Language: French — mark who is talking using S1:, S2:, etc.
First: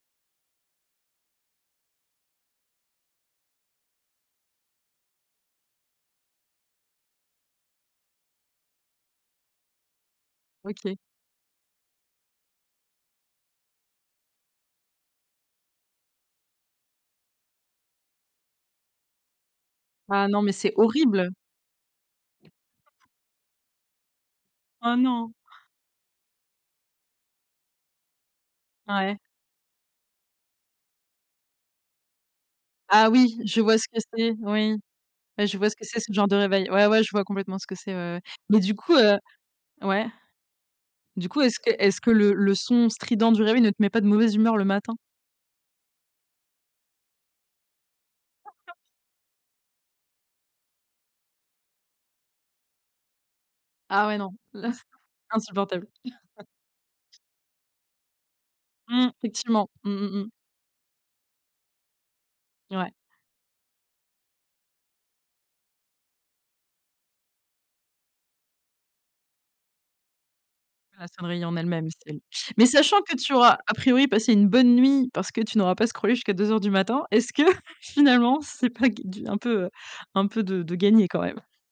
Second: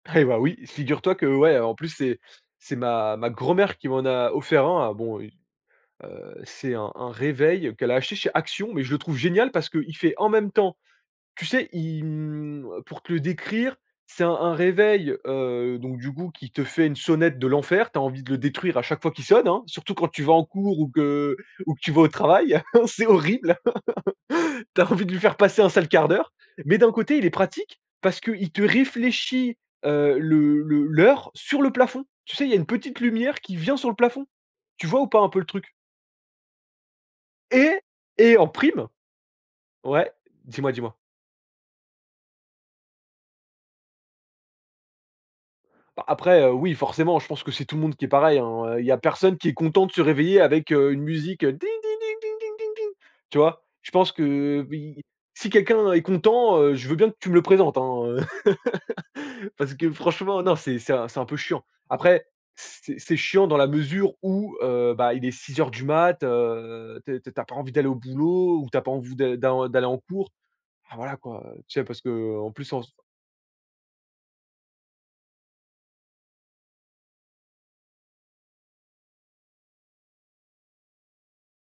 S1: Eh bah, oui, figure-toi que ouais, en plus c'est c'est ma ma grand-mère qui m'en a offert un, heu. Bon, heu, c'est un un réveil qu'elle a acheté chez Action, mais je le trouve génial parce qu'il fait en même temps
S2: OK.
S1: tu sais, il, hem, pour te le décrire, c'est un un réveil, heu, donc du coup qui te fait une sonnette de l'enfer, tu as envie de le détruire à chaque fois qu'il sonne, hein, surtout quand tu
S2: Ah
S1: vas
S2: non
S1: en
S2: mais c'est
S1: cours ou
S2: horrible!
S1: que ou que tu vas au travail, c'est horrible. Tu as
S2: Oh
S1: envie de lui
S2: non!
S1: faire passer un sale quart d'heure mais d'un côté il est pratique parce qu'il te
S2: Ouais.
S1: réfléchit, heu, le le l'heure sur le plafond. Tu sais, il y a une petite
S2: Ah oui!
S1: lumière qui
S2: Je vois
S1: vient
S2: ce
S1: sur le
S2: que
S1: plafond.
S2: c'est, oui.
S1: Tu vois ou pas un peu le
S2: Ouais, je vois
S1: truc?
S2: ce que c'est, ce genre de réveil. Ouais, ouais je vois complètement ce
S1: Et
S2: que c'est, ouais, ouais.
S1: et en
S2: Mais du
S1: prime
S2: coup heu ouais
S1: ouais? Dis-moi, dis-moi?
S2: du coup est-ce que est-ce que le le son strident du réveil ne te met pas de mauvaise humeur le matin?
S1: Bah, après, heu, oui forcément, je pense que c'est tout le monde qui est pareil,
S2: [unintelligible]
S1: hein? Il y a personne qui est content de se réveiller avec, heu, une musique, heu, ding, ding, ding, ding, ding, ding, ding, tu vois? Je
S2: Ah
S1: pense
S2: ouais
S1: que,
S2: non,
S1: heu,
S2: là c'est,
S1: oui, si
S2: insupportable.
S1: quelqu'un est content, heu, je veux bien que tu me le présentes, hein, heu
S2: Mmh. Effectivement.
S1: parce
S2: Mmh.
S1: que
S2: Mmh. Mmh.
S1: franchement non, c'est c'est un c'est un peu chiant. Après,
S2: Ouais.
S1: c'est c'est chiant dans la mesure où, heu, bah il est 6:00 heures du matin, heu, tu es tu as pas envie d'aller au boulot ou tu as pas envie de d'en d'aller en cours. Bah,
S2: La
S1: voilà
S2: sonnerie
S1: quoi,
S2: en
S1: tu sais,
S2: elle-même,
S1: parce
S2: c'est
S1: qu'en
S2: mais
S1: plus en
S2: sachant
S1: ce
S2: que tu auras, a priori, passé une bonne nuit parce que tu n'auras pas scrollé jusqu'à 2:00 heures du matin, est-ce que finalement c'est pas ga un peu, heu, un peu de de gagné quand même?